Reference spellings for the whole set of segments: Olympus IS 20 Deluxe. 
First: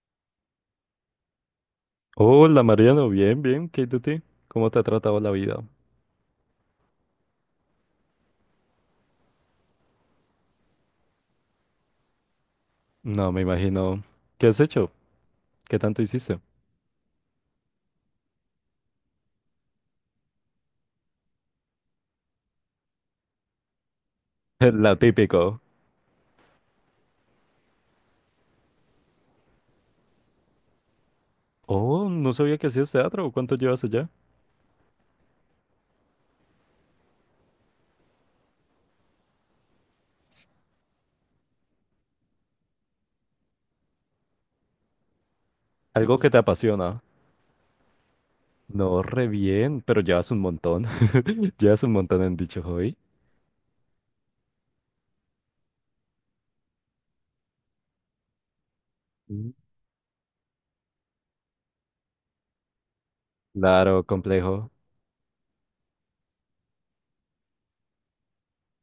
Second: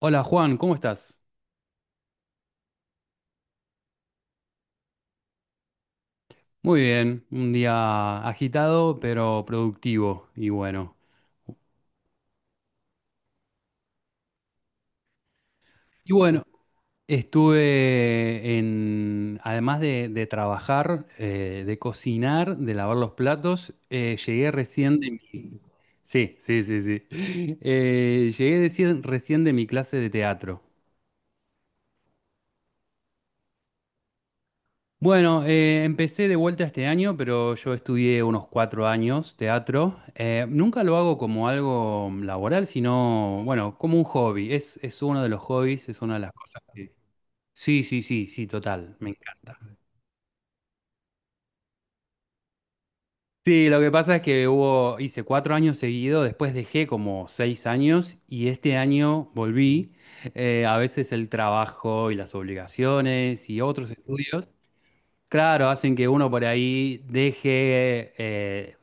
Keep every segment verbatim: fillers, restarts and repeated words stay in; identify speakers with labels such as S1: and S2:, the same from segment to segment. S1: Hola Juan, ¿cómo estás?
S2: Hola Mariano, bien, bien, ¿qué hay de ti? ¿Cómo te ha tratado la vida?
S1: Muy bien, un día agitado pero productivo y bueno.
S2: No, me imagino. ¿Qué has hecho? ¿Qué tanto
S1: Y
S2: hiciste?
S1: bueno, estuve en, además de, de trabajar, eh, de cocinar, de lavar los platos, eh, llegué
S2: Lo
S1: recién de mi...
S2: típico.
S1: Sí, sí, sí, sí. Eh, llegué recién recién de mi clase de teatro.
S2: Oh, no sabía que hacías teatro. ¿Cuánto llevas allá?
S1: Bueno, eh, empecé de vuelta este año, pero yo estudié unos cuatro años teatro. Eh, nunca lo hago como algo laboral, sino, bueno, como un hobby. Es, es uno de los hobbies, es una
S2: Algo
S1: de
S2: que
S1: las
S2: te
S1: cosas que...
S2: apasiona.
S1: Sí, sí, sí, sí, total,
S2: No,
S1: me
S2: re
S1: encanta.
S2: bien, pero llevas un montón. Llevas un montón en dicho hobby.
S1: Sí, lo que pasa es que hubo, hice cuatro años seguidos, después dejé como seis años y este año
S2: Mm.
S1: volví. Eh, a veces el trabajo y las obligaciones y otros
S2: Claro,
S1: estudios.
S2: complejo.
S1: Claro, hacen que uno por ahí deje eh,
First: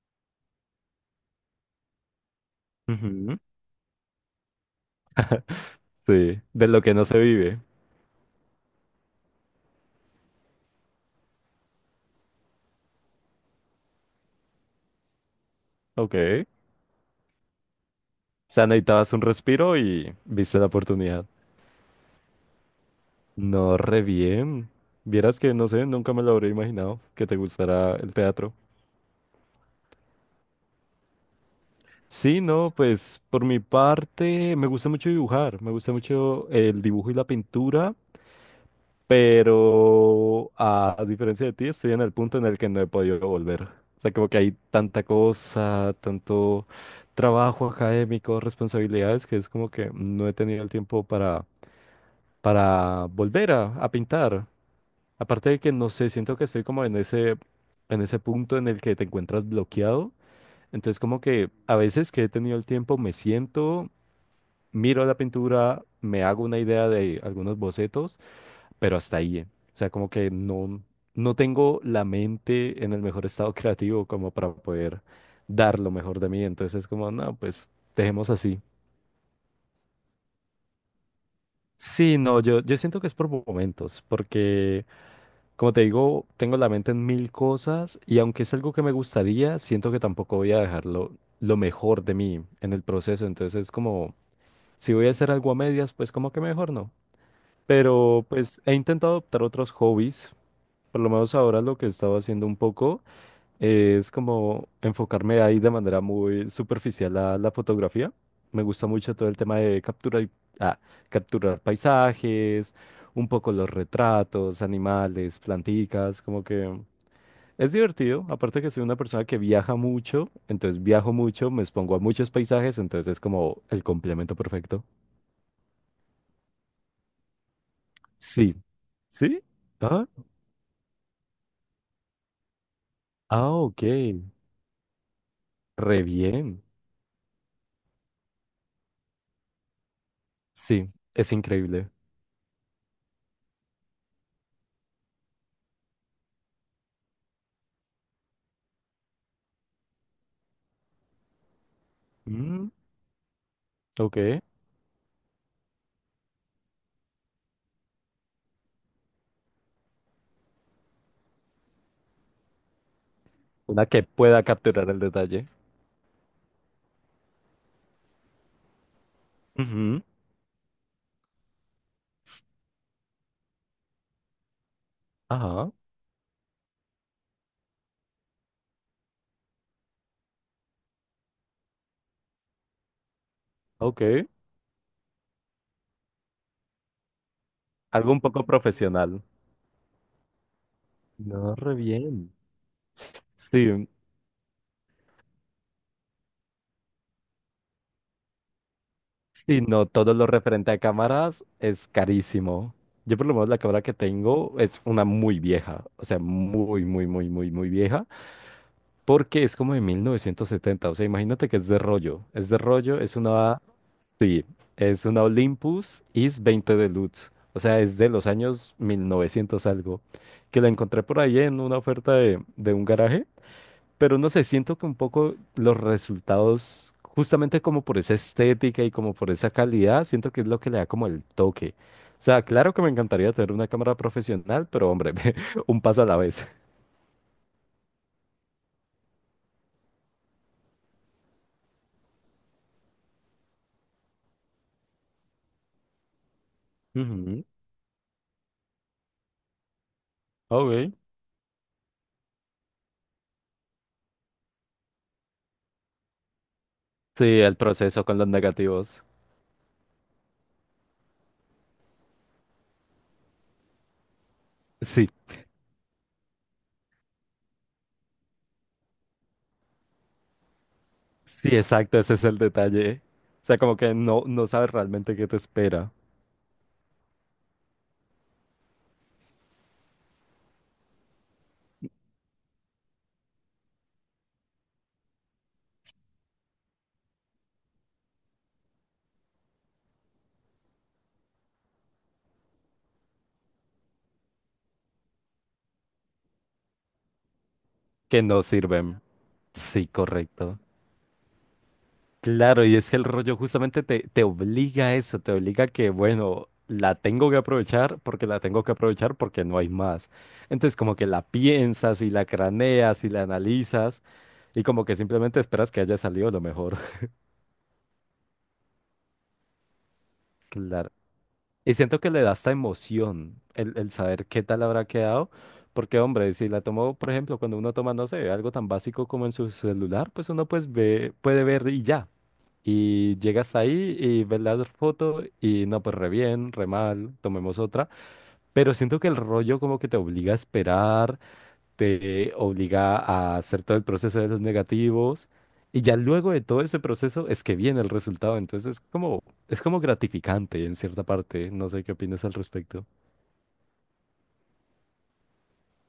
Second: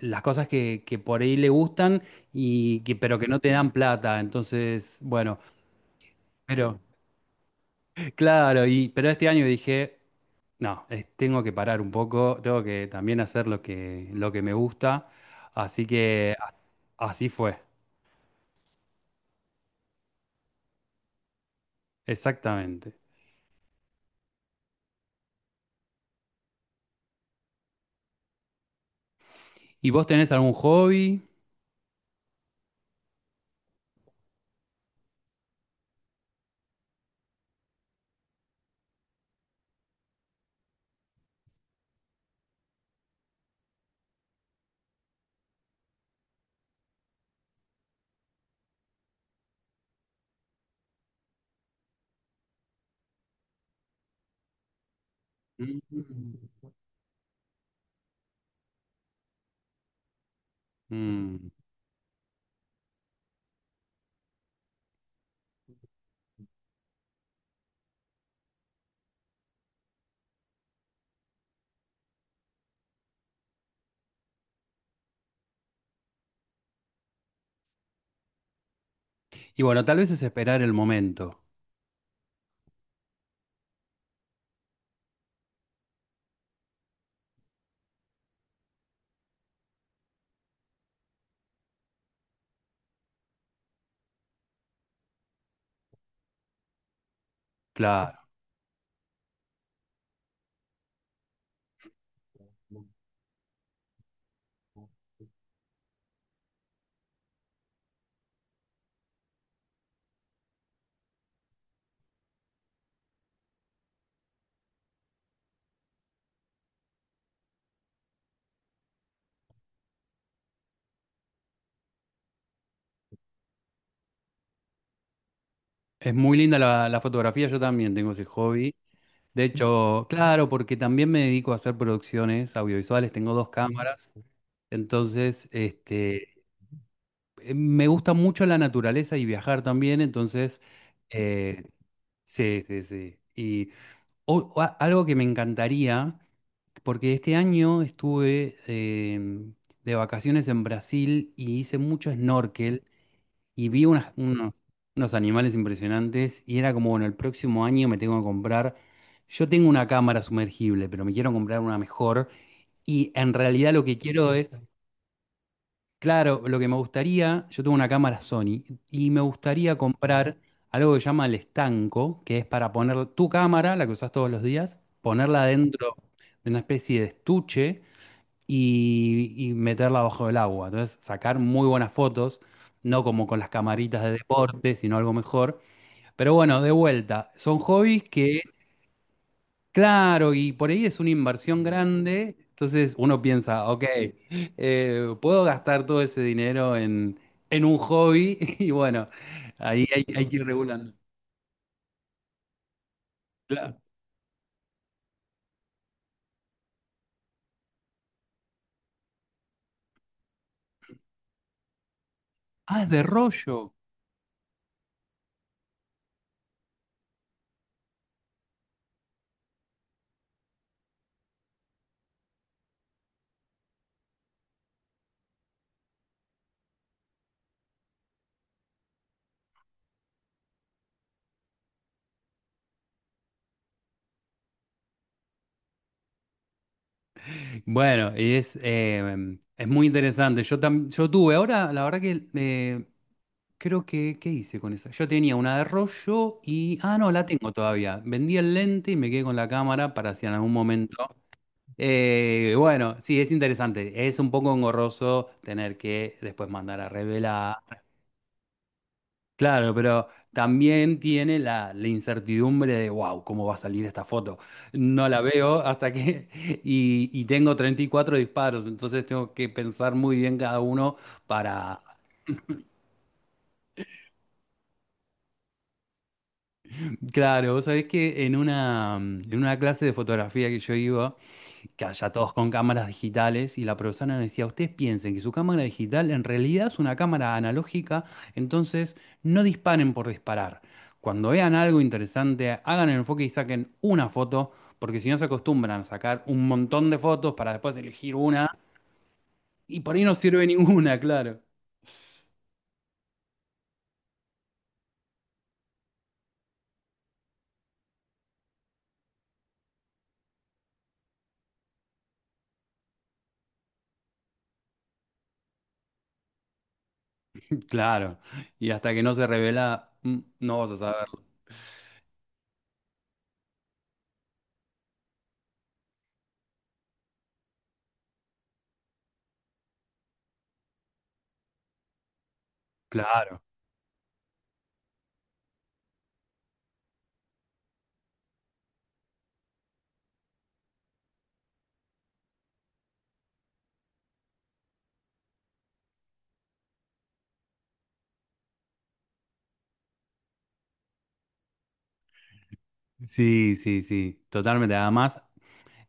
S1: las cosas que, que por ahí le gustan y que, pero que
S2: Ujú.
S1: no te dan plata. Entonces, bueno,
S2: Sí, de
S1: pero
S2: lo que no se vive.
S1: claro, y pero este año dije, no, es- tengo que parar un poco, tengo que también hacer lo que, lo que me gusta. Así
S2: Ok.
S1: que
S2: O
S1: as- así fue,
S2: sea, necesitabas un respiro y viste la oportunidad.
S1: exactamente.
S2: No, re bien. Vieras que, no sé, nunca me lo habría imaginado que te gustara el teatro.
S1: ¿Y vos tenés algún hobby?
S2: Sí, no, pues por mi parte me gusta mucho dibujar, me gusta mucho el dibujo y la pintura, pero a, a diferencia de ti estoy en el punto en el que no he podido volver. O sea, como que hay tanta cosa, tanto trabajo académico, responsabilidades, que es como que no he tenido el tiempo para, para volver a, a pintar. Aparte de que no sé, siento que
S1: Mm.
S2: estoy como en ese, en ese punto en el que te encuentras bloqueado. Entonces como que
S1: Mm.
S2: a veces que he tenido el tiempo me siento miro la pintura, me hago una idea de algunos bocetos, pero hasta ahí. eh. O sea, como que no, no tengo la mente en el mejor estado creativo como para poder dar lo mejor de mí. Entonces es como, no, pues dejemos así.
S1: Y bueno, tal vez es esperar el momento.
S2: Sí, no, yo, yo siento que es por momentos, porque como te digo, tengo la mente en mil cosas y aunque es algo que me gustaría, siento que tampoco voy a dejarlo lo mejor de mí en el proceso. Entonces es como, si voy a hacer algo a medias, pues como que mejor no. Pero
S1: Claro.
S2: pues he intentado adoptar otros hobbies. Por lo menos ahora lo que he estado haciendo un poco es como enfocarme ahí de manera muy superficial a la fotografía. Me gusta mucho todo el tema de capturar, y- ah, capturar paisajes, un poco los retratos, animales, planticas, como que es divertido. Aparte que soy una persona que viaja mucho, entonces viajo mucho, me expongo a muchos paisajes, entonces es como el complemento perfecto.
S1: Es muy linda la, la fotografía, yo también tengo ese
S2: Sí.
S1: hobby.
S2: ¿Sí?
S1: De
S2: Ah,
S1: hecho, claro, porque también me dedico a hacer producciones audiovisuales, tengo dos
S2: ah, ok.
S1: cámaras, entonces
S2: Re
S1: este,
S2: bien.
S1: eh, me gusta mucho la naturaleza y viajar también, entonces,
S2: Sí, es
S1: eh,
S2: increíble.
S1: sí, sí, sí. Y o- o a- algo que me encantaría, porque este año estuve eh, de vacaciones en Brasil y hice mucho
S2: Mm,
S1: snorkel y vi unas-
S2: ok.
S1: unos, unos animales impresionantes y era como, bueno, el próximo año me tengo que comprar, yo tengo una cámara sumergible, pero me quiero comprar una mejor y en realidad lo
S2: Una
S1: que
S2: que
S1: quiero
S2: pueda
S1: es,
S2: capturar el detalle.
S1: claro, lo que me gustaría, yo tengo una cámara Sony y me gustaría
S2: Ujú.
S1: comprar algo que se llama el estanco, que es para poner tu cámara, la que usas todos los días, ponerla
S2: Ajá.
S1: dentro de una especie de estuche y, y meterla bajo el agua. Entonces, sacar muy buenas fotos, no como con las camaritas de
S2: Ok.
S1: deporte, sino algo mejor. Pero bueno, de vuelta, son hobbies
S2: Algo un
S1: que,
S2: poco profesional.
S1: claro, y por ahí es una
S2: No,
S1: inversión
S2: re bien.
S1: grande. Entonces uno piensa, ok,
S2: Sí.
S1: eh, puedo gastar todo ese dinero en, en un hobby y bueno,
S2: Sí,
S1: ahí
S2: no,
S1: hay,
S2: todo
S1: hay
S2: lo
S1: que ir
S2: referente a
S1: regulando.
S2: cámaras es carísimo. Yo por lo menos la
S1: Claro.
S2: cámara que tengo es una muy vieja. O sea, muy, muy, muy, muy, muy vieja. Porque es como de mil novecientos setenta. O sea, imagínate que es de rollo. Es de
S1: Ah, es
S2: rollo,
S1: de
S2: es una
S1: rollo.
S2: Sí, es una Olympus I S veinte Deluxe. O sea, es de los años mil novecientos algo. Que la encontré por ahí en una oferta de, de un garaje. Pero no sé, siento que un poco los resultados, justamente como por esa estética y como por esa calidad, siento que es lo que le da como el toque. O sea, claro que me encantaría tener una cámara profesional, pero hombre, un paso a la vez.
S1: Bueno, y es, eh, es muy interesante. Yo, tam- yo tuve, ahora la verdad que eh, creo que, ¿qué hice con esa? Yo tenía una de rollo y, ah, no, la
S2: Ujú,
S1: tengo todavía. Vendí el lente y me quedé con la cámara para si en algún
S2: ok.
S1: momento. Eh, bueno, sí, es interesante. Es un poco engorroso tener que después mandar a
S2: Sí, el
S1: revelar.
S2: proceso con los negativos.
S1: Claro, pero también tiene la, la incertidumbre de, wow, ¿cómo va a salir esta foto? No
S2: Sí,
S1: la veo hasta que... Y, y tengo treinta y cuatro disparos, entonces tengo que pensar muy bien cada uno
S2: sí,
S1: para...
S2: exacto, ese es el detalle. O sea, como que no, no sabes realmente qué te espera,
S1: Claro, vos sabés que en una, en una clase de fotografía que yo iba, que haya todos con cámaras digitales y la profesora nos decía, ustedes piensen que su cámara digital en realidad es una cámara analógica, entonces no disparen por disparar. Cuando vean algo interesante, hagan el enfoque y saquen una foto, porque si no se acostumbran a sacar un montón de fotos para después elegir
S2: que no
S1: una
S2: sirven.
S1: y
S2: Sí,
S1: por ahí no sirve
S2: correcto.
S1: ninguna, claro.
S2: Claro, y es que el rollo justamente te, te obliga a eso, te obliga a que, bueno, la tengo que aprovechar porque la tengo que aprovechar porque no hay más. Entonces, como que la piensas y la craneas y la analizas y como que simplemente esperas que haya salido lo mejor.
S1: Claro, y hasta que no se revela, mm, no vas a saberlo.
S2: Y siento que le da esta emoción el, el saber qué tal habrá quedado, porque hombre, si la tomo por ejemplo, cuando uno toma, no sé, algo tan básico como en su celular, pues uno pues ve, puede ver y ya. Y
S1: Claro.
S2: llegas ahí y ves la foto y no, pues re bien, re mal, tomemos otra. Pero siento que el rollo como que te obliga a esperar te obliga a hacer todo el proceso de los negativos y ya luego de todo ese proceso es que viene el resultado, entonces es como, es como gratificante en cierta parte, no sé qué opinas al respecto.
S1: Sí, sí, sí, totalmente. Además,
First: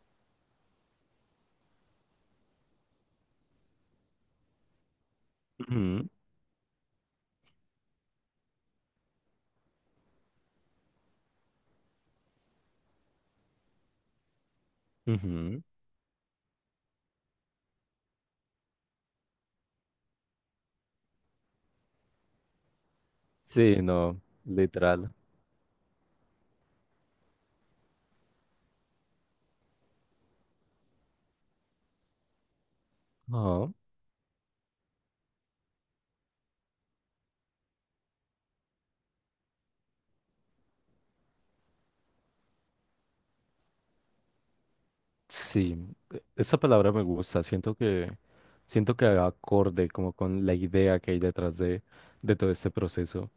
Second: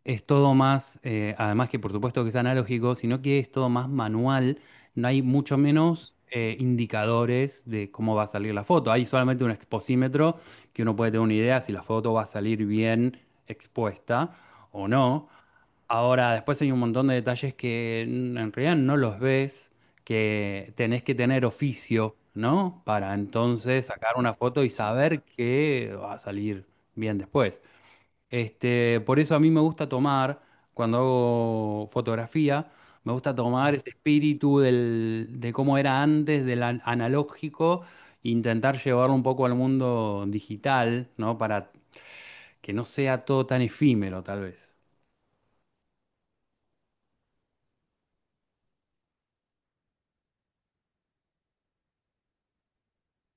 S1: es todo más, eh, además que por supuesto que es analógico, sino que es todo más manual, no hay mucho
S2: Ujú,
S1: menos eh, indicadores de cómo va a salir la foto, hay solamente un exposímetro que uno puede tener una idea si la foto va a salir bien expuesta o no.
S2: ujú.
S1: Ahora, después hay un montón de detalles que en en realidad no los ves, que tenés que tener oficio, ¿no? Para
S2: Sí,
S1: entonces sacar
S2: no,
S1: una foto y
S2: literal.
S1: saber que va a salir bien después. Este, por eso a mí me gusta tomar, cuando hago fotografía, me gusta
S2: Ajá.
S1: tomar ese espíritu del- de cómo era antes, del an- analógico, e intentar llevarlo un poco al mundo digital, ¿no? Para que no sea todo tan efímero, tal vez.
S2: Sí, e- esa palabra me gusta, siento que siento que haga acorde como con la idea que hay detrás de, de todo este proceso.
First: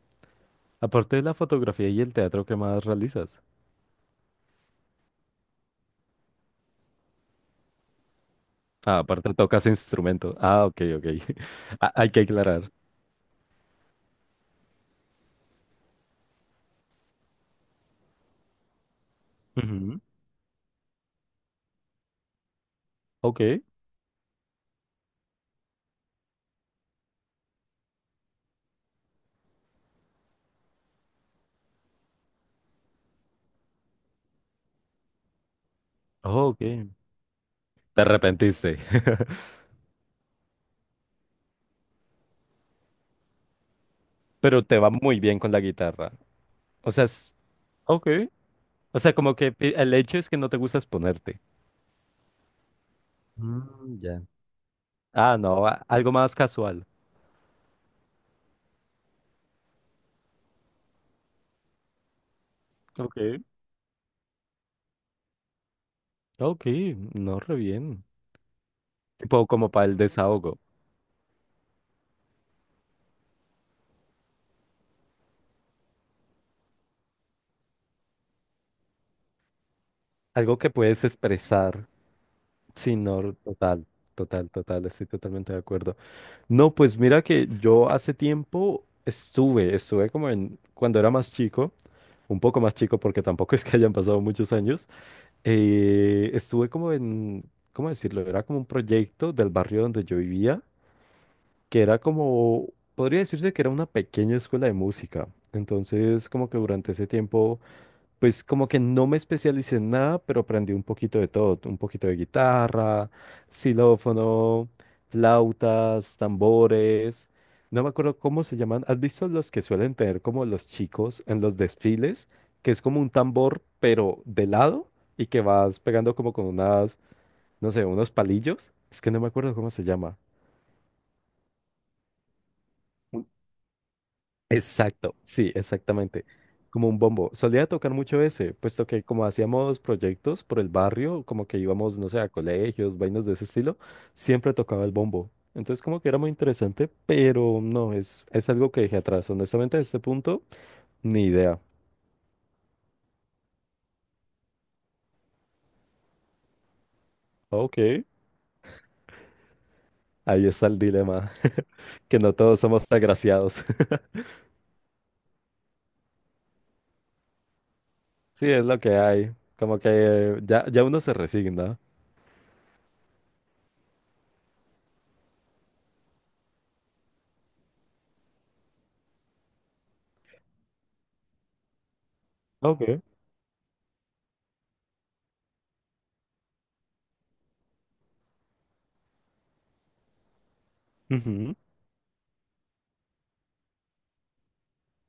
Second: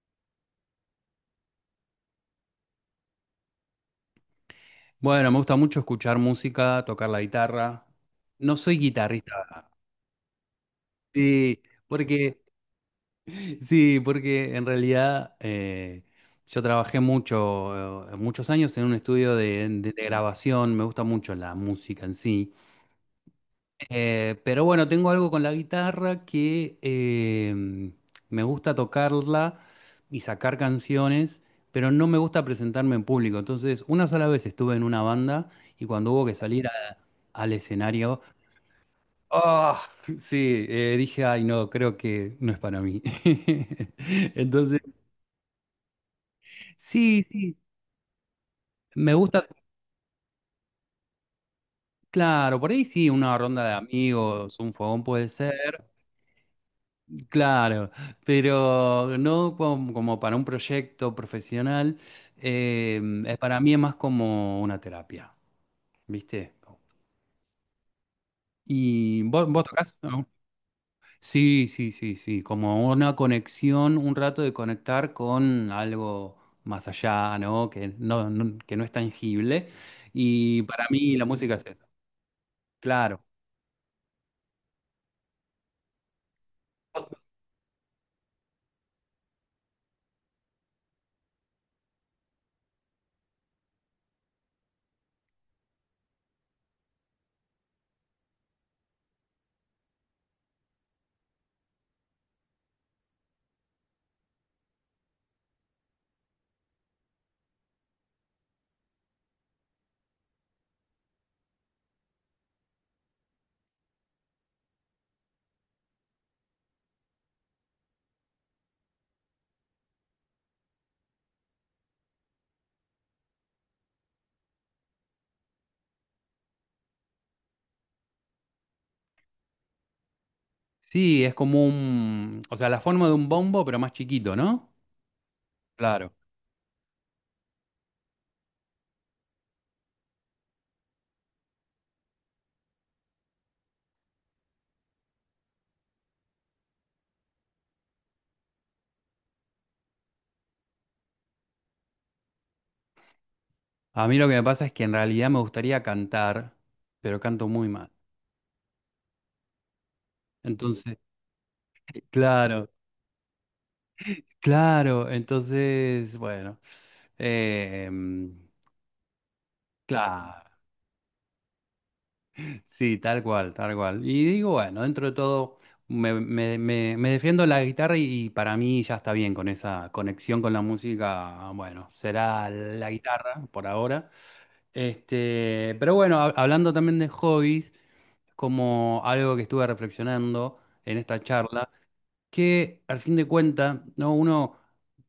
S2: Aparte de la fotografía y el teatro, ¿qué más realizas?
S1: Bueno, me gusta mucho escuchar música, tocar la guitarra. No soy
S2: Ah, aparte tocas
S1: guitarrista,
S2: instrumento. Ah, ok, ok.
S1: sí,
S2: Ah, hay que
S1: porque
S2: aclarar.
S1: sí, porque en realidad eh, yo trabajé mucho, eh, muchos años en un estudio de, de-
S2: Ujú.
S1: de grabación, me gusta mucho la música en sí.
S2: Ok,
S1: Eh, pero bueno, tengo algo con la guitarra que eh, me gusta tocarla y sacar canciones, pero no me gusta presentarme en público. Entonces, una sola vez estuve en una banda y cuando hubo que
S2: oh, ok.
S1: salir a- al
S2: Te
S1: escenario,
S2: arrepentiste,
S1: ah, sí, eh, dije, ay, no, creo que no es para mí.
S2: pero te
S1: Entonces...
S2: va muy bien con la guitarra. O sea,
S1: Sí,
S2: es.
S1: sí,
S2: Ok. O
S1: me
S2: sea, como
S1: gusta,
S2: que pi- el hecho es que no te gusta exponerte.
S1: claro, por ahí sí, una ronda de
S2: Mm, ya.
S1: amigos, un fogón puede
S2: Ah, no, a-
S1: ser,
S2: algo más casual.
S1: claro, pero no como, como para un proyecto profesional, eh, es-
S2: Ok.
S1: para mí es más como una terapia, ¿viste?
S2: Ok, no, re bien.
S1: ¿Y vos,
S2: Tipo
S1: vos
S2: como para el
S1: tocás? ¿No?
S2: desahogo.
S1: Sí, sí, sí, sí, como una conexión, un rato de conectar con algo más allá, ¿no? Que no, no- que no es tangible,
S2: Algo
S1: y
S2: que
S1: para
S2: puedes
S1: mí la música es eso,
S2: expresar. Sí,
S1: claro.
S2: no, total, total, total, estoy totalmente de acuerdo. No, pues mira que yo hace tiempo estuve, estuve como en, cuando era más chico, un poco más chico porque tampoco es que hayan pasado muchos años, eh, estuve como en, ¿cómo decirlo? Era como un proyecto del barrio donde yo vivía, que era como, podría decirse que era una pequeña escuela de música. Entonces, como que durante ese tiempo pues como que no me especialicé en nada, pero aprendí un poquito de todo, un poquito de guitarra, xilófono, flautas, tambores. No me acuerdo cómo se llaman. ¿Has visto los que suelen tener como los chicos en los desfiles? Que es como un tambor, pero de lado y que vas pegando como con unas, no sé, unos palillos. Es que no me acuerdo cómo se llama.
S1: Sí, es como un, o sea, la forma de un bombo, pero más chiquito, ¿no?
S2: Exacto, sí,
S1: Claro.
S2: exactamente. Como un bombo. Solía tocar mucho ese, puesto que como hacíamos proyectos por el barrio, como que íbamos, no sé, a colegios, vainas de ese estilo, siempre tocaba el bombo. Entonces como que era muy interesante, pero no, es, es algo que dejé atrás. Honestamente, a este punto, ni idea.
S1: A mí lo que me pasa es que en realidad me gustaría cantar, pero canto muy
S2: Ok.
S1: mal.
S2: Ahí está el
S1: Entonces,
S2: dilema, que no todos
S1: claro,
S2: somos agraciados.
S1: claro, entonces, bueno, eh,
S2: Sí, es lo que hay. Como que
S1: claro,
S2: ya, ya uno se resigna.
S1: sí, tal cual, tal cual. Y digo, bueno, dentro de todo me, me- me- me defiendo la guitarra y, para mí ya está bien con esa conexión con la música. Bueno, será
S2: Ok.
S1: la guitarra por ahora. Este, pero bueno, hab- hablando también de hobbies, como algo que estuve reflexionando en esta
S2: Ujú.
S1: charla, que al fin de cuentas, ¿no? Uno,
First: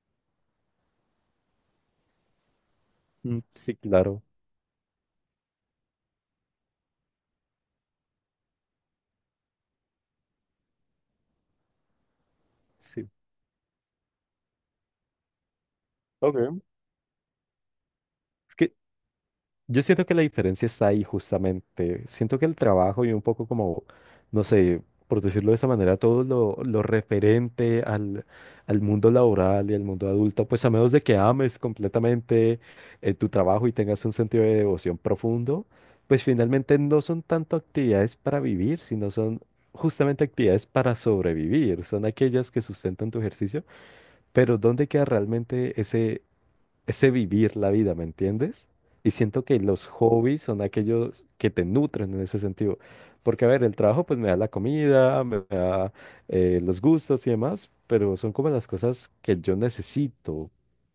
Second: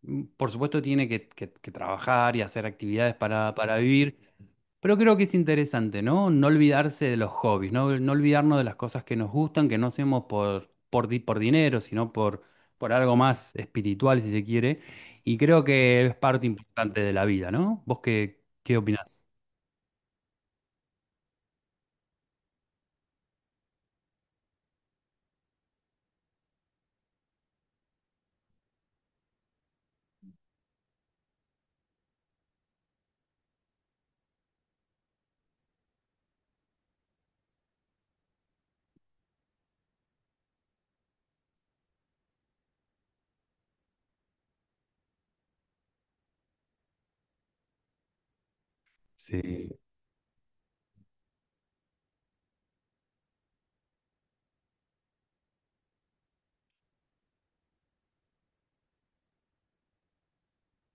S1: mm, por supuesto, tiene que, que- que trabajar y hacer actividades
S2: Mm,
S1: para,
S2: sí,
S1: para
S2: claro.
S1: vivir, pero creo que es interesante, ¿no? No olvidarse de los hobbies, no, no olvidarnos de las cosas que nos gustan, que no hacemos por, por, di- por dinero, sino por, por
S2: Sí.
S1: algo más espiritual, si se quiere. Y creo que es
S2: Ok.
S1: parte importante de la vida, ¿no? ¿Vos qué, qué opinás?
S2: Yo siento que la diferencia está ahí justamente. Siento que el trabajo y un poco como, no sé, por decirlo de esa manera, todo lo, lo referente al, al mundo laboral y al mundo adulto, pues a menos de que ames completamente eh, tu trabajo y tengas un sentido de devoción profundo, pues finalmente no son tanto actividades para vivir, sino son justamente actividades para sobrevivir. Son aquellas que sustentan tu ejercicio, pero ¿dónde queda realmente ese ese vivir la vida? ¿Me entiendes? Y siento que
S1: Sí.
S2: los hobbies son aquellos que te nutren en ese sentido. Porque, a ver, el trabajo pues me da la comida, me da eh, los gustos y demás, pero son como las cosas que yo necesito.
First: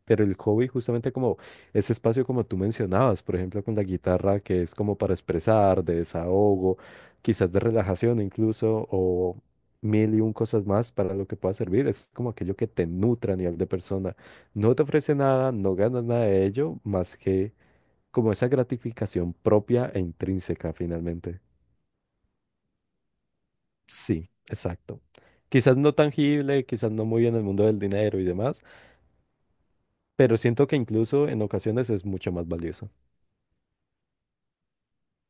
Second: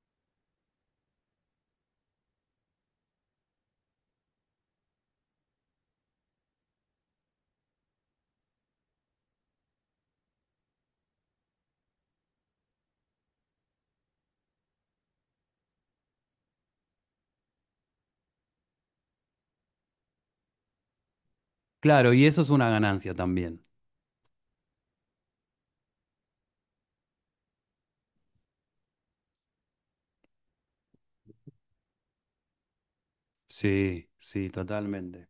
S2: Pero el hobby justamente como ese espacio como tú mencionabas, por ejemplo, con la guitarra, que es como para expresar, de desahogo, quizás de relajación incluso, o mil y un cosas más para lo que pueda servir, es como aquello que te nutra a nivel de persona. No te ofrece nada, no ganas nada de ello, más que como esa gratificación propia e intrínseca finalmente.
S1: Claro, y eso es una ganancia también.
S2: Sí, exacto. Quizás no tangible, quizás no muy en el mundo del dinero y demás, pero siento que incluso en ocasiones es mucho más valioso.
S1: Sí, sí, totalmente.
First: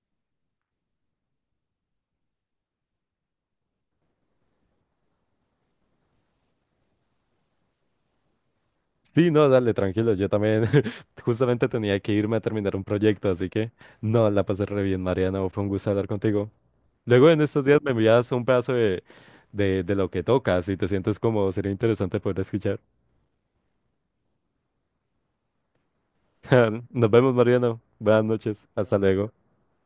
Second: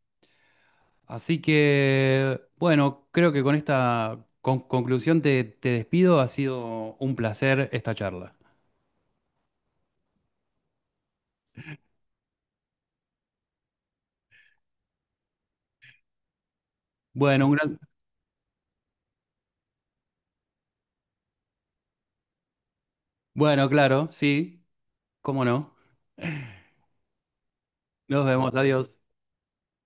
S1: Así que, bueno, creo que con esta con- conclusión te, te despido. Ha sido un placer esta charla.
S2: Sí, no, dale, tranquilo, yo también justamente tenía que irme a terminar un proyecto, así que no, la pasé re bien, Mariano, fue un gusto hablar contigo. Luego en
S1: Bueno, un
S2: estos
S1: gran...
S2: días me envías un pedazo de, de, de lo que tocas y te sientes como sería interesante poder escuchar.
S1: Bueno, claro, sí. ¿Cómo no?
S2: Nos vemos, Mariano. Buenas
S1: Nos vemos,
S2: noches. Hasta
S1: adiós.
S2: luego.